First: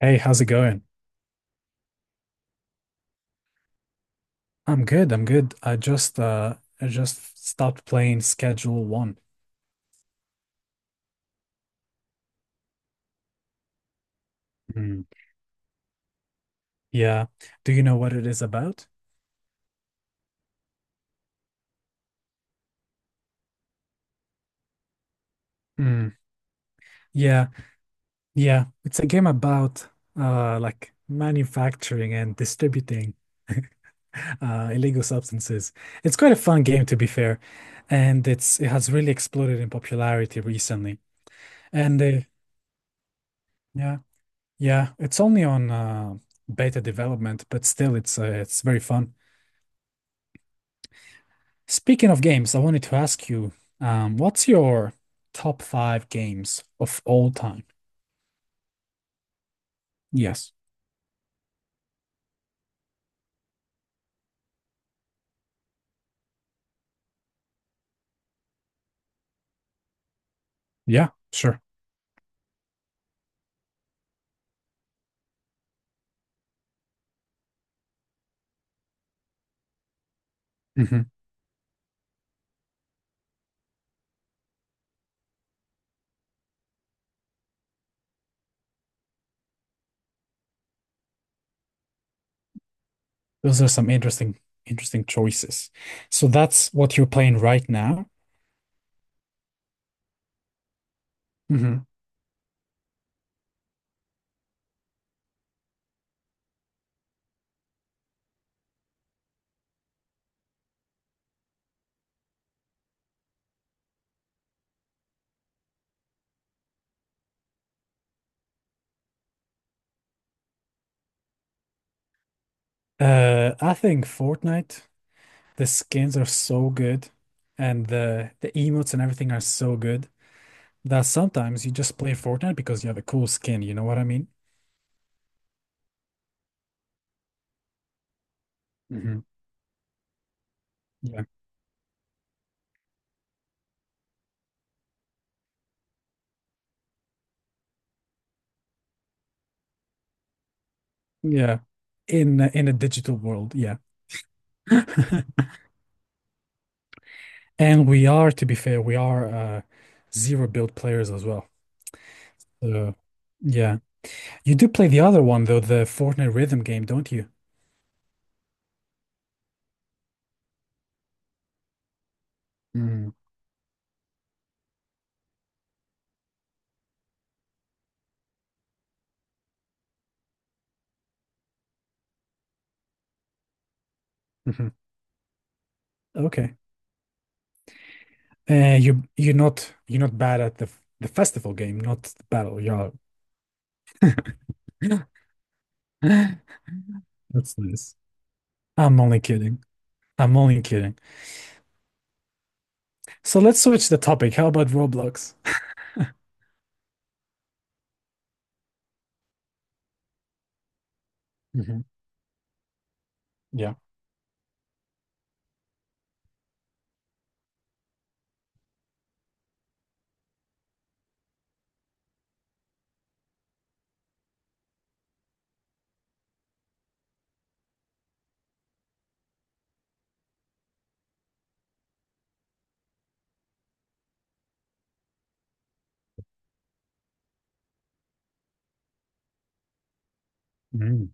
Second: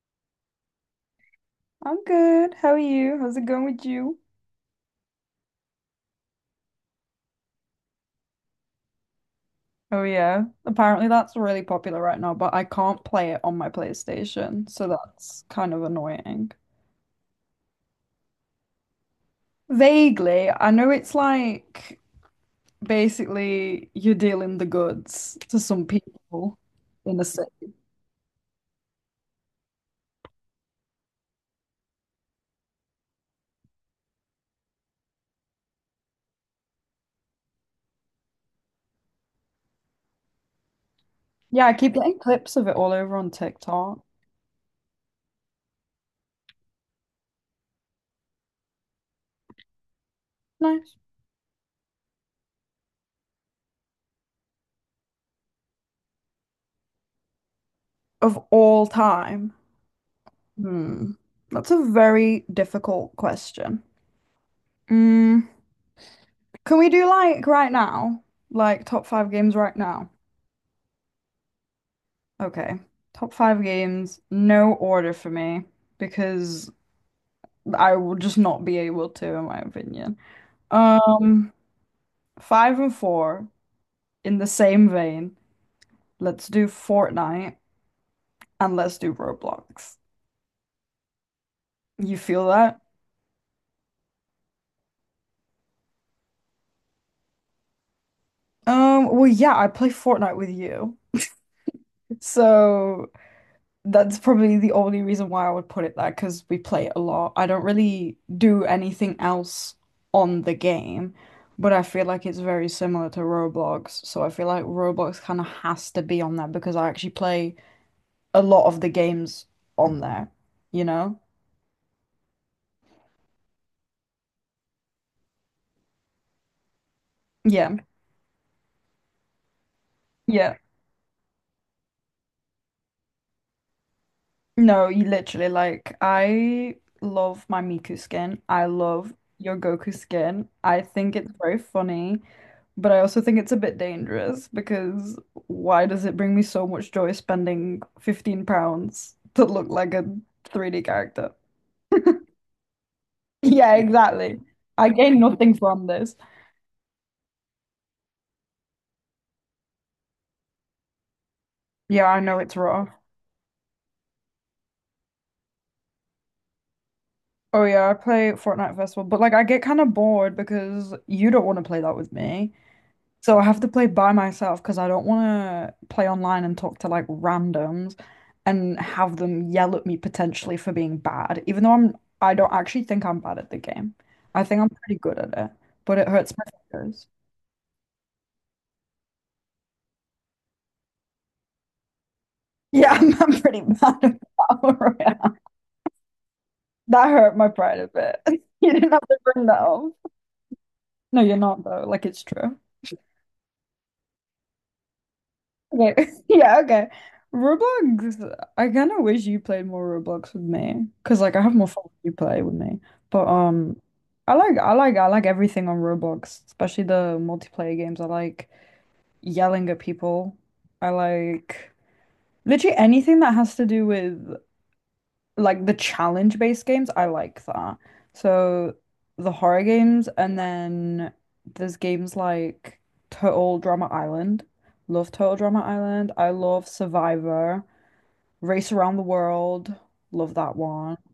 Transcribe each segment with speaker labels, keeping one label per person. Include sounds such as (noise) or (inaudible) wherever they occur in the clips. Speaker 1: Hey, how's it going?
Speaker 2: I'm good. How are you? How's it going with you?
Speaker 1: I'm good. I'm good. I just stopped playing Schedule One.
Speaker 2: Oh yeah. Apparently that's really popular right now, but I can't play it on my PlayStation, so
Speaker 1: Hmm.
Speaker 2: that's kind of annoying.
Speaker 1: Yeah. Do you know what it is about?
Speaker 2: Vaguely, I know it's like basically you're dealing the goods to some
Speaker 1: Hmm.
Speaker 2: people in the
Speaker 1: Yeah.
Speaker 2: city.
Speaker 1: Yeah. It's a game about like manufacturing and distributing illegal substances. It's quite a fun game to be fair, and it has really exploded in popularity recently.
Speaker 2: Yeah, I keep
Speaker 1: And
Speaker 2: getting clips of it all over on
Speaker 1: yeah,
Speaker 2: TikTok.
Speaker 1: yeah, it's only on beta development, but still it's very fun.
Speaker 2: Nice.
Speaker 1: Speaking of games, I wanted to ask you, what's your top five games of all time?
Speaker 2: Of all time.
Speaker 1: Yes.
Speaker 2: Hmm. That's a very difficult question. Mm. Can we do like right now? Like top five games right now?
Speaker 1: Yeah, sure.
Speaker 2: Okay. Top five games, no order for me because I will just not be able to, in my opinion.
Speaker 1: Hmm.
Speaker 2: Um, Five and four in the same vein. Let's do Fortnite and let's do Roblox. You feel that?
Speaker 1: Those are some interesting, interesting choices. So that's what you're playing right now.
Speaker 2: Well, yeah, I play Fortnite with you.
Speaker 1: Hmm.
Speaker 2: So that's probably the only reason why I would put it there because we play it a lot. I don't really do anything else on the game, but I feel like it's very similar to Roblox. So I feel like Roblox kind of has to be on there because I actually play a lot of the games on there, you know?
Speaker 1: I think Fortnite, the skins are so good,
Speaker 2: Yeah.
Speaker 1: and the emotes and everything are so good
Speaker 2: Yeah.
Speaker 1: that sometimes you just play Fortnite because you have a cool skin. You know what I mean?
Speaker 2: No, you literally like I love my Miku skin. I love
Speaker 1: Hmm.
Speaker 2: your Goku skin. I think
Speaker 1: Yeah.
Speaker 2: it's very funny. But I also think it's a bit dangerous because why does it bring me so much joy spending £15 to look like a 3D character? (laughs)
Speaker 1: Yeah. In a digital world,
Speaker 2: Yeah,
Speaker 1: yeah.
Speaker 2: exactly. I gain
Speaker 1: (laughs)
Speaker 2: nothing from this.
Speaker 1: And we are, to be fair, we are zero build players as well.
Speaker 2: Yeah, I know it's rough.
Speaker 1: So, yeah. You do play the other one though, the Fortnite rhythm game, don't you?
Speaker 2: Oh yeah, I play Fortnite Festival, but like I get kind of bored because you don't want to play that with me.
Speaker 1: Mm.
Speaker 2: So I have to play by myself because I don't want to play online and talk to like randoms and have them yell at me potentially for being bad, even though I don't actually think I'm bad at the game. I think I'm
Speaker 1: Mhm.
Speaker 2: pretty good at it, but it hurts my
Speaker 1: Okay.
Speaker 2: fingers. (laughs)
Speaker 1: You're not you're not bad at the festival game, not the battle.
Speaker 2: Yeah,
Speaker 1: You're
Speaker 2: I'm pretty (laughs) bad at Battle
Speaker 1: (laughs)
Speaker 2: Royale.
Speaker 1: that's
Speaker 2: That hurt my pride a
Speaker 1: nice.
Speaker 2: bit. (laughs) You didn't
Speaker 1: I'm
Speaker 2: have to
Speaker 1: only
Speaker 2: bring that
Speaker 1: kidding.
Speaker 2: up.
Speaker 1: I'm only kidding.
Speaker 2: No, you're not though. Like it's true.
Speaker 1: So let's switch the topic. How about Roblox?
Speaker 2: Okay. (laughs) Yeah, okay. Roblox, I kind of wish you played more Roblox with me, cause like I have more
Speaker 1: Hmm.
Speaker 2: fun when you play with me. But
Speaker 1: Yeah.
Speaker 2: I like I like everything on Roblox, especially the multiplayer games. I like yelling at people. I like literally anything that has to do with like the challenge based games, I like that. So the horror games, and then there's games like Total Drama Island. Love Total Drama Island. I love Survivor. Race Around the World. Love that one.
Speaker 1: Mm.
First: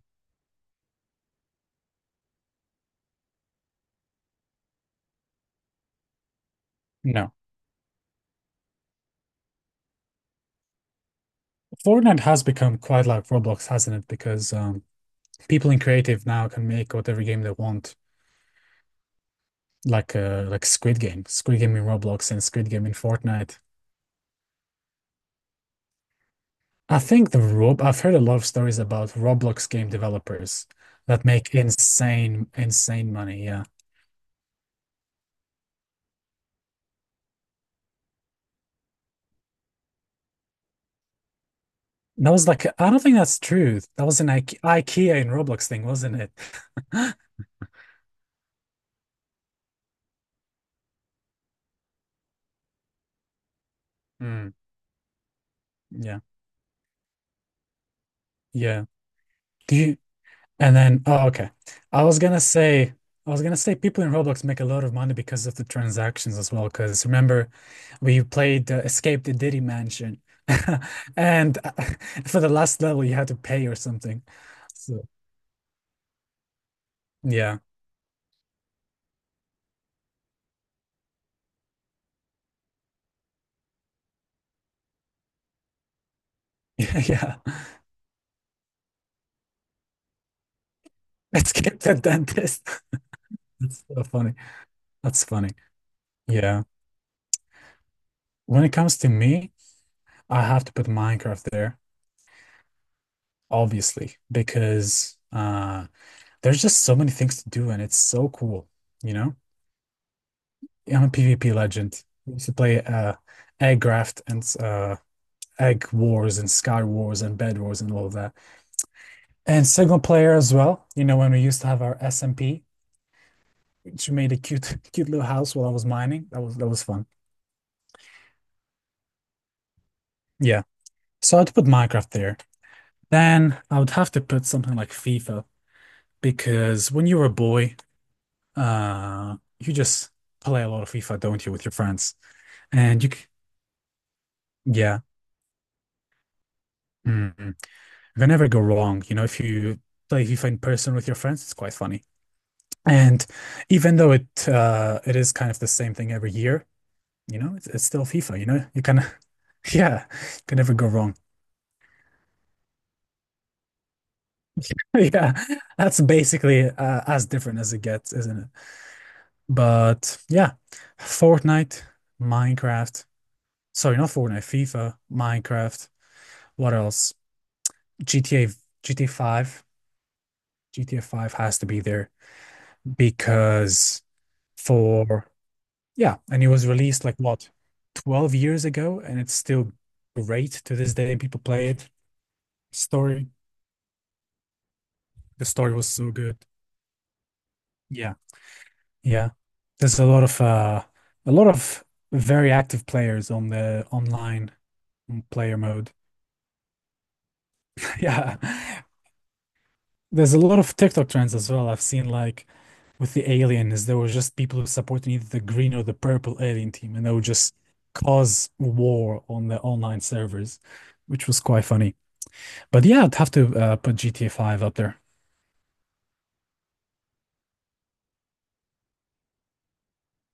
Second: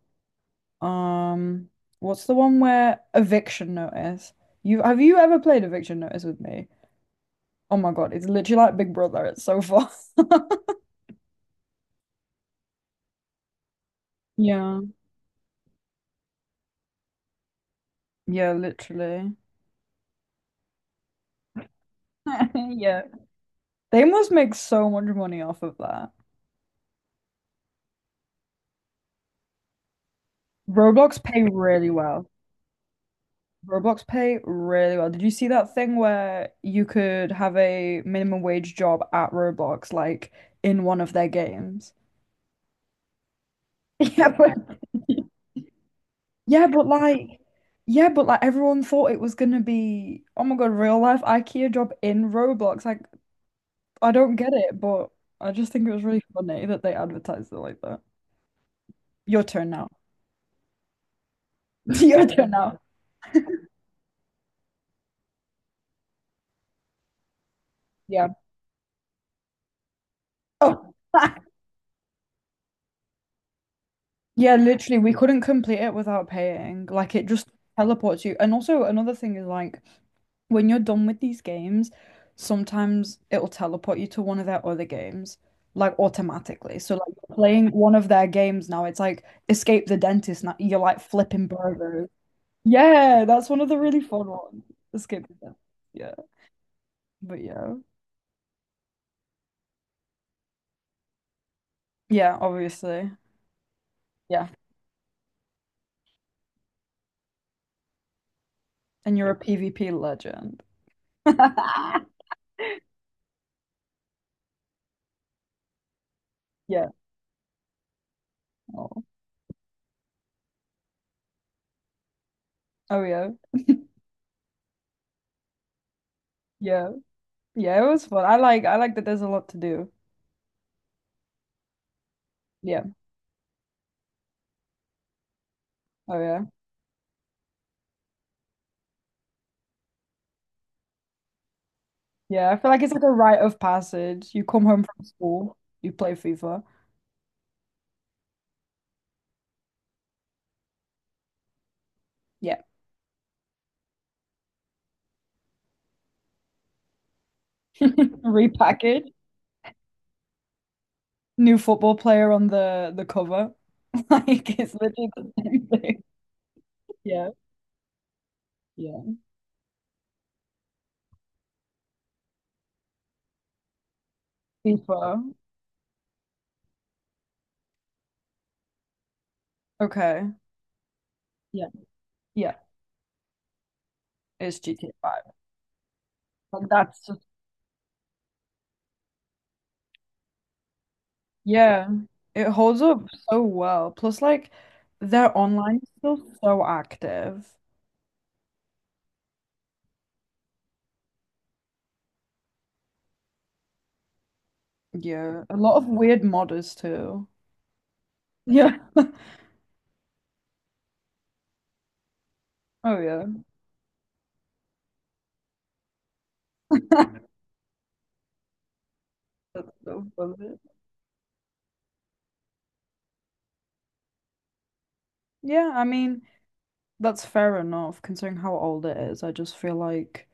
Speaker 2: Um, what's the one where Eviction Notice? You ever played Eviction Notice with me?
Speaker 1: No.
Speaker 2: Oh my God, it's literally like Big Brother. It's so fun. (laughs)
Speaker 1: Fortnite has become quite like Roblox, hasn't it? Because
Speaker 2: Yeah.
Speaker 1: people in creative now can make whatever game they want.
Speaker 2: Yeah, literally.
Speaker 1: Like Squid Game, Squid Game in Roblox and
Speaker 2: (laughs)
Speaker 1: Squid Game in
Speaker 2: Yeah.
Speaker 1: Fortnite.
Speaker 2: They must make so much money off of that.
Speaker 1: I think the Rob I've heard a lot of stories about Roblox game developers
Speaker 2: Roblox
Speaker 1: that
Speaker 2: pay
Speaker 1: make
Speaker 2: really well.
Speaker 1: insane insane money. Yeah.
Speaker 2: Roblox pay really well. Did you see that thing where you could have a minimum wage job at Roblox, like in one of their games?
Speaker 1: That was like I don't think that's true. That
Speaker 2: (laughs)
Speaker 1: was
Speaker 2: Yeah,
Speaker 1: an
Speaker 2: but
Speaker 1: IKEA in Roblox thing, wasn't it?
Speaker 2: Yeah, but
Speaker 1: (laughs)
Speaker 2: like, yeah, but like everyone thought it was gonna be, oh my God, real life IKEA job in Roblox. Like, I don't
Speaker 1: Mm,
Speaker 2: get it, but I just think it was
Speaker 1: yeah.
Speaker 2: really funny that they advertised it like that.
Speaker 1: Yeah.
Speaker 2: Your turn
Speaker 1: Do
Speaker 2: now.
Speaker 1: you And then, oh, okay.
Speaker 2: (laughs)
Speaker 1: I was
Speaker 2: Your
Speaker 1: gonna
Speaker 2: turn now.
Speaker 1: say, I was gonna say people in Roblox make a lot of money because of the transactions as well. Because remember, we
Speaker 2: Yeah.
Speaker 1: played Escape the Diddy Mansion,
Speaker 2: Oh.
Speaker 1: (laughs)
Speaker 2: (laughs)
Speaker 1: and (laughs) for the last level, you had to pay or something.
Speaker 2: Yeah, literally,
Speaker 1: So
Speaker 2: we couldn't complete it without paying. Like, it just
Speaker 1: yeah,
Speaker 2: teleports you. And also, another thing is like when you're done with these games, sometimes it'll teleport you to one of their other games, like automatically. So, like,
Speaker 1: (laughs)
Speaker 2: you're
Speaker 1: yeah.
Speaker 2: playing one of their games now, it's like Escape the Dentist. Now you're like flipping
Speaker 1: Escape the
Speaker 2: burgers.
Speaker 1: dentist.
Speaker 2: Yeah,
Speaker 1: (laughs)
Speaker 2: that's one of the
Speaker 1: That's
Speaker 2: really
Speaker 1: so
Speaker 2: fun
Speaker 1: funny.
Speaker 2: ones.
Speaker 1: That's
Speaker 2: Escape the
Speaker 1: funny.
Speaker 2: Dentist. Yeah,
Speaker 1: Yeah.
Speaker 2: but yeah,
Speaker 1: When it comes to me, I have to put Minecraft there,
Speaker 2: yeah, obviously,
Speaker 1: obviously,
Speaker 2: yeah.
Speaker 1: because there's just so many things to do, and it's so cool. You
Speaker 2: And you're a
Speaker 1: know.
Speaker 2: PvP legend.
Speaker 1: I'm a PvP legend.
Speaker 2: (laughs)
Speaker 1: I used to play Aggraft and Egg Wars and Sky
Speaker 2: Yeah.
Speaker 1: Wars and Bed Wars and all of that.
Speaker 2: Oh,
Speaker 1: And single player as well. You know, when we used to have our SMP,
Speaker 2: oh yeah.
Speaker 1: which made a cute, (laughs) cute little house while I was mining. That was
Speaker 2: Yeah.
Speaker 1: fun.
Speaker 2: Yeah, it was fun. I like that there's a lot to do.
Speaker 1: Yeah. So I'd put Minecraft there.
Speaker 2: Yeah.
Speaker 1: Then I would have to put something like FIFA
Speaker 2: Oh yeah.
Speaker 1: because when you were a boy, you just play a lot of FIFA, don't you, with your friends?
Speaker 2: Yeah, I feel like it's like
Speaker 1: And
Speaker 2: a
Speaker 1: you, c-
Speaker 2: rite of passage. You come home
Speaker 1: yeah.
Speaker 2: from school, you play FIFA.
Speaker 1: Mm. They never go wrong. You know, if you play FIFA in person with your friends, it's quite funny.
Speaker 2: Yeah.
Speaker 1: And even though it is kind of the same thing every year, you know, it's still
Speaker 2: (laughs)
Speaker 1: FIFA. You know, you can
Speaker 2: Repackage,
Speaker 1: (laughs) yeah, you can never go wrong. (laughs)
Speaker 2: new football player on the cover. (laughs) Like it's literally the
Speaker 1: Yeah,
Speaker 2: same
Speaker 1: that's
Speaker 2: thing. (laughs)
Speaker 1: basically as
Speaker 2: Yeah.
Speaker 1: different as it gets, isn't it?
Speaker 2: Yeah.
Speaker 1: But yeah, Fortnite, Minecraft. Sorry, not Fortnite, FIFA,
Speaker 2: FIFA.
Speaker 1: Minecraft. What else? GTA, GTA 5.
Speaker 2: Okay.
Speaker 1: GTA 5 has to
Speaker 2: Yeah.
Speaker 1: be there
Speaker 2: Yeah.
Speaker 1: because
Speaker 2: It's GTA 5.
Speaker 1: for yeah, and it was
Speaker 2: Like
Speaker 1: released
Speaker 2: that's
Speaker 1: like
Speaker 2: just
Speaker 1: what, 12 years ago, and it's still great to this day. People play
Speaker 2: yeah.
Speaker 1: it.
Speaker 2: It holds up
Speaker 1: Story,
Speaker 2: so well. Plus like their
Speaker 1: the story
Speaker 2: online is
Speaker 1: was so
Speaker 2: still
Speaker 1: good.
Speaker 2: so active.
Speaker 1: Yeah, yeah. There's a lot of a lot of very active players on the online
Speaker 2: Yeah. A
Speaker 1: player
Speaker 2: lot of
Speaker 1: mode.
Speaker 2: weird modders too.
Speaker 1: (laughs) Yeah.
Speaker 2: (laughs) Yeah.
Speaker 1: There's a lot of TikTok trends as well. I've seen like
Speaker 2: Oh
Speaker 1: with
Speaker 2: yeah.
Speaker 1: the aliens, there were just people who supported either the green or the purple alien team, and
Speaker 2: (laughs)
Speaker 1: they would just cause war on the
Speaker 2: That's
Speaker 1: online
Speaker 2: so funny.
Speaker 1: servers, which was quite funny. But yeah, I'd have to put GTA 5 up there.
Speaker 2: Yeah, I mean, that's fair enough considering how old it is. I just feel like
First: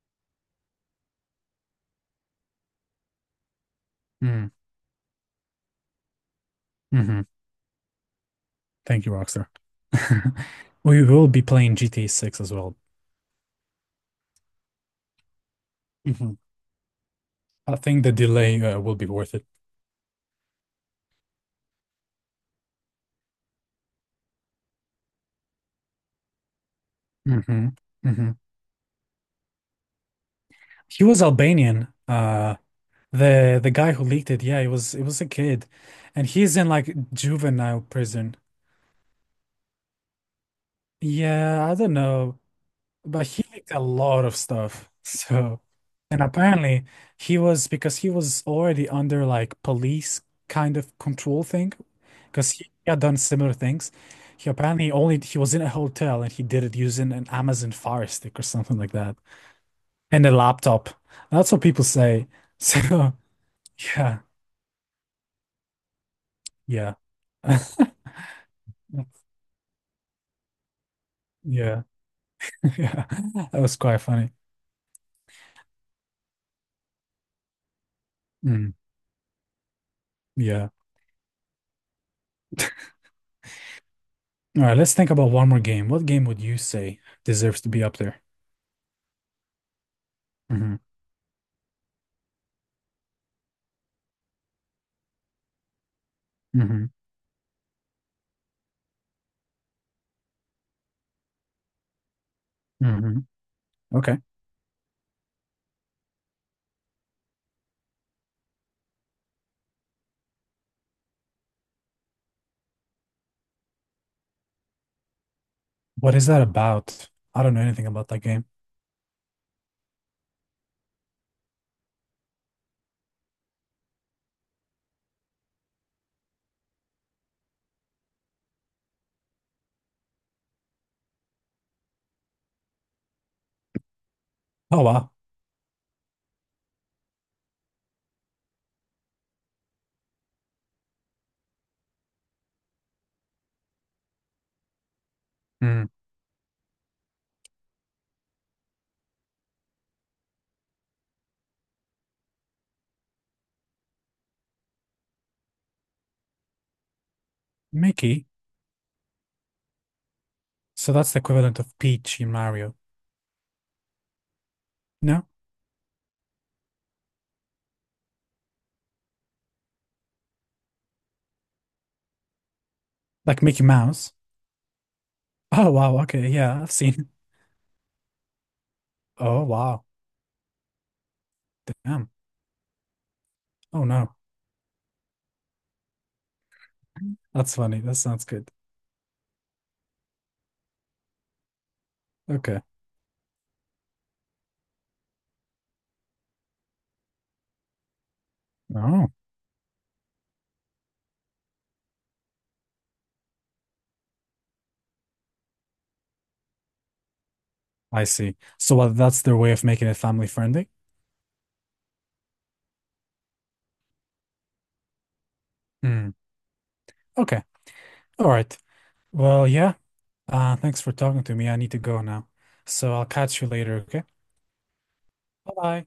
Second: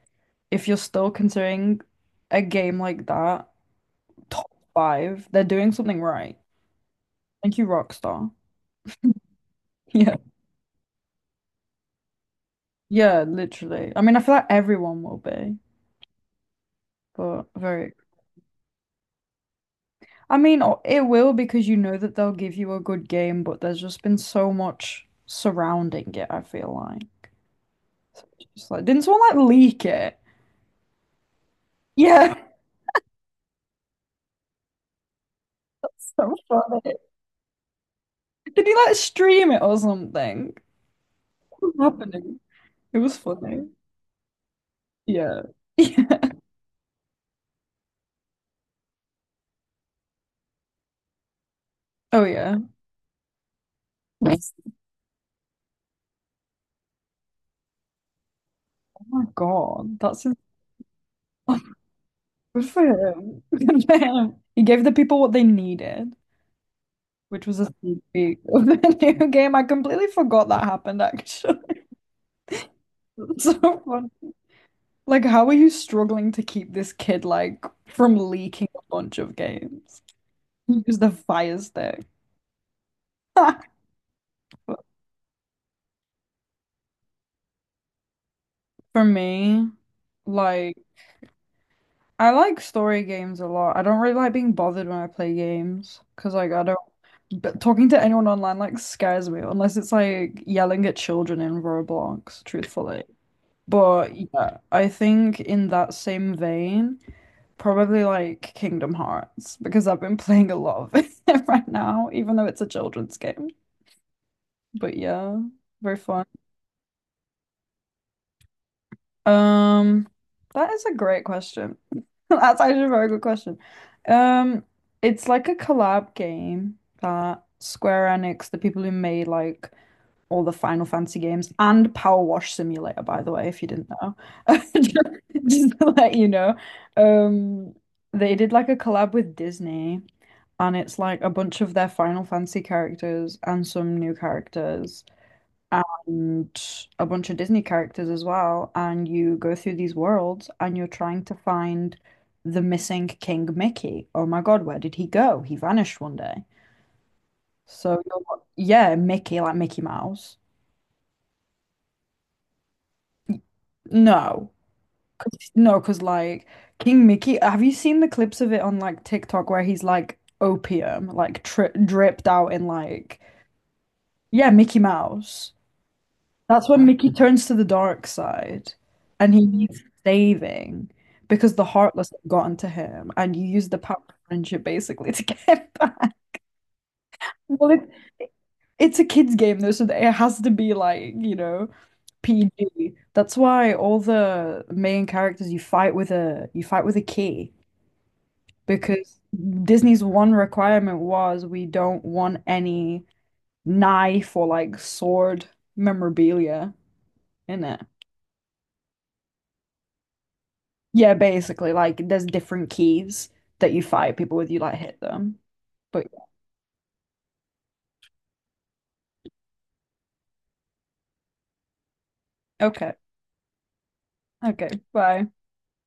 Speaker 2: if you're still considering a game like that top
Speaker 1: Mm,
Speaker 2: five, they're doing something right.
Speaker 1: hmm.
Speaker 2: Thank you, Rockstar. (laughs)
Speaker 1: Thank you, Rockstar.
Speaker 2: Yeah.
Speaker 1: (laughs) We will be playing GTA 6 as well.
Speaker 2: Yeah, literally. I mean, I feel like everyone will be,
Speaker 1: Mhm.
Speaker 2: but
Speaker 1: I
Speaker 2: very.
Speaker 1: think the delay will be worth it.
Speaker 2: I mean, it will because you know that they'll give you a good game, but there's just been so much surrounding it, I feel like.
Speaker 1: Hmm.
Speaker 2: So
Speaker 1: Hmm.
Speaker 2: it's just like, didn't someone like leak it?
Speaker 1: He was Albanian.
Speaker 2: Yeah,
Speaker 1: The guy who leaked it, yeah, it was a kid,
Speaker 2: (laughs)
Speaker 1: and
Speaker 2: so
Speaker 1: he's in like
Speaker 2: funny.
Speaker 1: juvenile prison.
Speaker 2: Did he like stream it or something? What
Speaker 1: Yeah,
Speaker 2: was
Speaker 1: I don't know,
Speaker 2: happening? It was
Speaker 1: but he
Speaker 2: funny.
Speaker 1: leaked a lot of stuff. (laughs)
Speaker 2: Yeah.
Speaker 1: So,
Speaker 2: (laughs)
Speaker 1: and
Speaker 2: Yeah.
Speaker 1: apparently he was because he was already under like police kind of control thing,
Speaker 2: Oh
Speaker 1: because
Speaker 2: yeah.
Speaker 1: he had done similar things. He
Speaker 2: Nice.
Speaker 1: apparently only he was in a hotel and he did it using an Amazon Fire Stick or something like
Speaker 2: Oh
Speaker 1: that
Speaker 2: my God.
Speaker 1: and a laptop. That's
Speaker 2: Oh,
Speaker 1: what people say.
Speaker 2: (laughs)
Speaker 1: (laughs)
Speaker 2: good for
Speaker 1: So
Speaker 2: him. (laughs) Good for
Speaker 1: yeah,
Speaker 2: him. He gave the people what they needed,
Speaker 1: yeah,
Speaker 2: which
Speaker 1: (laughs) yeah,
Speaker 2: was a sneak peek of the (laughs) new game. I completely forgot that happened
Speaker 1: (laughs)
Speaker 2: actually.
Speaker 1: yeah.
Speaker 2: (laughs) It's
Speaker 1: That was
Speaker 2: so
Speaker 1: quite
Speaker 2: fun.
Speaker 1: funny.
Speaker 2: Like, how are you struggling to keep this kid like from leaking
Speaker 1: Mm,
Speaker 2: a bunch of games?
Speaker 1: yeah.
Speaker 2: Use the fire stick.
Speaker 1: All right, let's
Speaker 2: (laughs)
Speaker 1: think about one more game. What game would you say deserves to be up there?
Speaker 2: For me,
Speaker 1: Hmm.
Speaker 2: like I like story games a lot. I don't really like being bothered when I play games because, like, I don't.
Speaker 1: Hmm.
Speaker 2: But talking to anyone online like scares me unless it's like yelling at children in Roblox, truthfully.
Speaker 1: Hmm.
Speaker 2: But
Speaker 1: Okay.
Speaker 2: yeah, I think in that same vein, probably like Kingdom Hearts because I've been (laughs) playing a lot of it (laughs) right now, even though it's a children's game. But yeah, very
Speaker 1: What
Speaker 2: fun.
Speaker 1: is that about? I don't know anything about that game.
Speaker 2: Um, that is a great question. (laughs) That's actually a very good question. Um, it's like a collab game that Square Enix, the people who made like all the Final Fantasy games and Power Wash Simulator, by the way, if you didn't know, (laughs) just,
Speaker 1: Oh wow.
Speaker 2: just to let you know, um, they did like a collab with Disney, and it's like a bunch of their Final Fantasy characters and some new characters
Speaker 1: Mm.
Speaker 2: and a bunch of Disney characters as well. And you go through these worlds and you're trying to find the missing King Mickey. Oh my God, where did he go? He vanished one day. So
Speaker 1: Mickey.
Speaker 2: you're, yeah, Mickey, like Mickey Mouse.
Speaker 1: So that's the equivalent of Peach in Mario.
Speaker 2: No.
Speaker 1: No?
Speaker 2: No, because like King Mickey, have you seen the clips of it on like TikTok where he's like opium, like tri dripped out in like,
Speaker 1: Like Mickey Mouse.
Speaker 2: yeah, Mickey Mouse.
Speaker 1: Oh wow, okay, yeah,
Speaker 2: That's
Speaker 1: I've
Speaker 2: when
Speaker 1: seen.
Speaker 2: Mickey turns to the dark side and
Speaker 1: Oh
Speaker 2: he needs
Speaker 1: wow.
Speaker 2: saving because the Heartless
Speaker 1: Damn.
Speaker 2: have gotten to him and you use the
Speaker 1: Oh
Speaker 2: power of
Speaker 1: no.
Speaker 2: friendship basically to (laughs) get him back.
Speaker 1: That's
Speaker 2: Well,
Speaker 1: funny.
Speaker 2: it,
Speaker 1: That sounds good.
Speaker 2: it's a kid's game though, so it has to be like, you know,
Speaker 1: Okay.
Speaker 2: PG. That's why all the main characters you fight with a key
Speaker 1: Oh,
Speaker 2: because Disney's one requirement was we don't want any knife or like sword memorabilia in it.
Speaker 1: I see. So what, that's their way of making it family friendly?
Speaker 2: Yeah, basically, like there's different keys that you fight people with. You like hit them. But
Speaker 1: Hmm. Okay. All right. Well, yeah. Thanks for talking to me. I need to go now.
Speaker 2: okay,
Speaker 1: So I'll catch you later, okay?
Speaker 2: okay, bye.
Speaker 1: Bye-bye.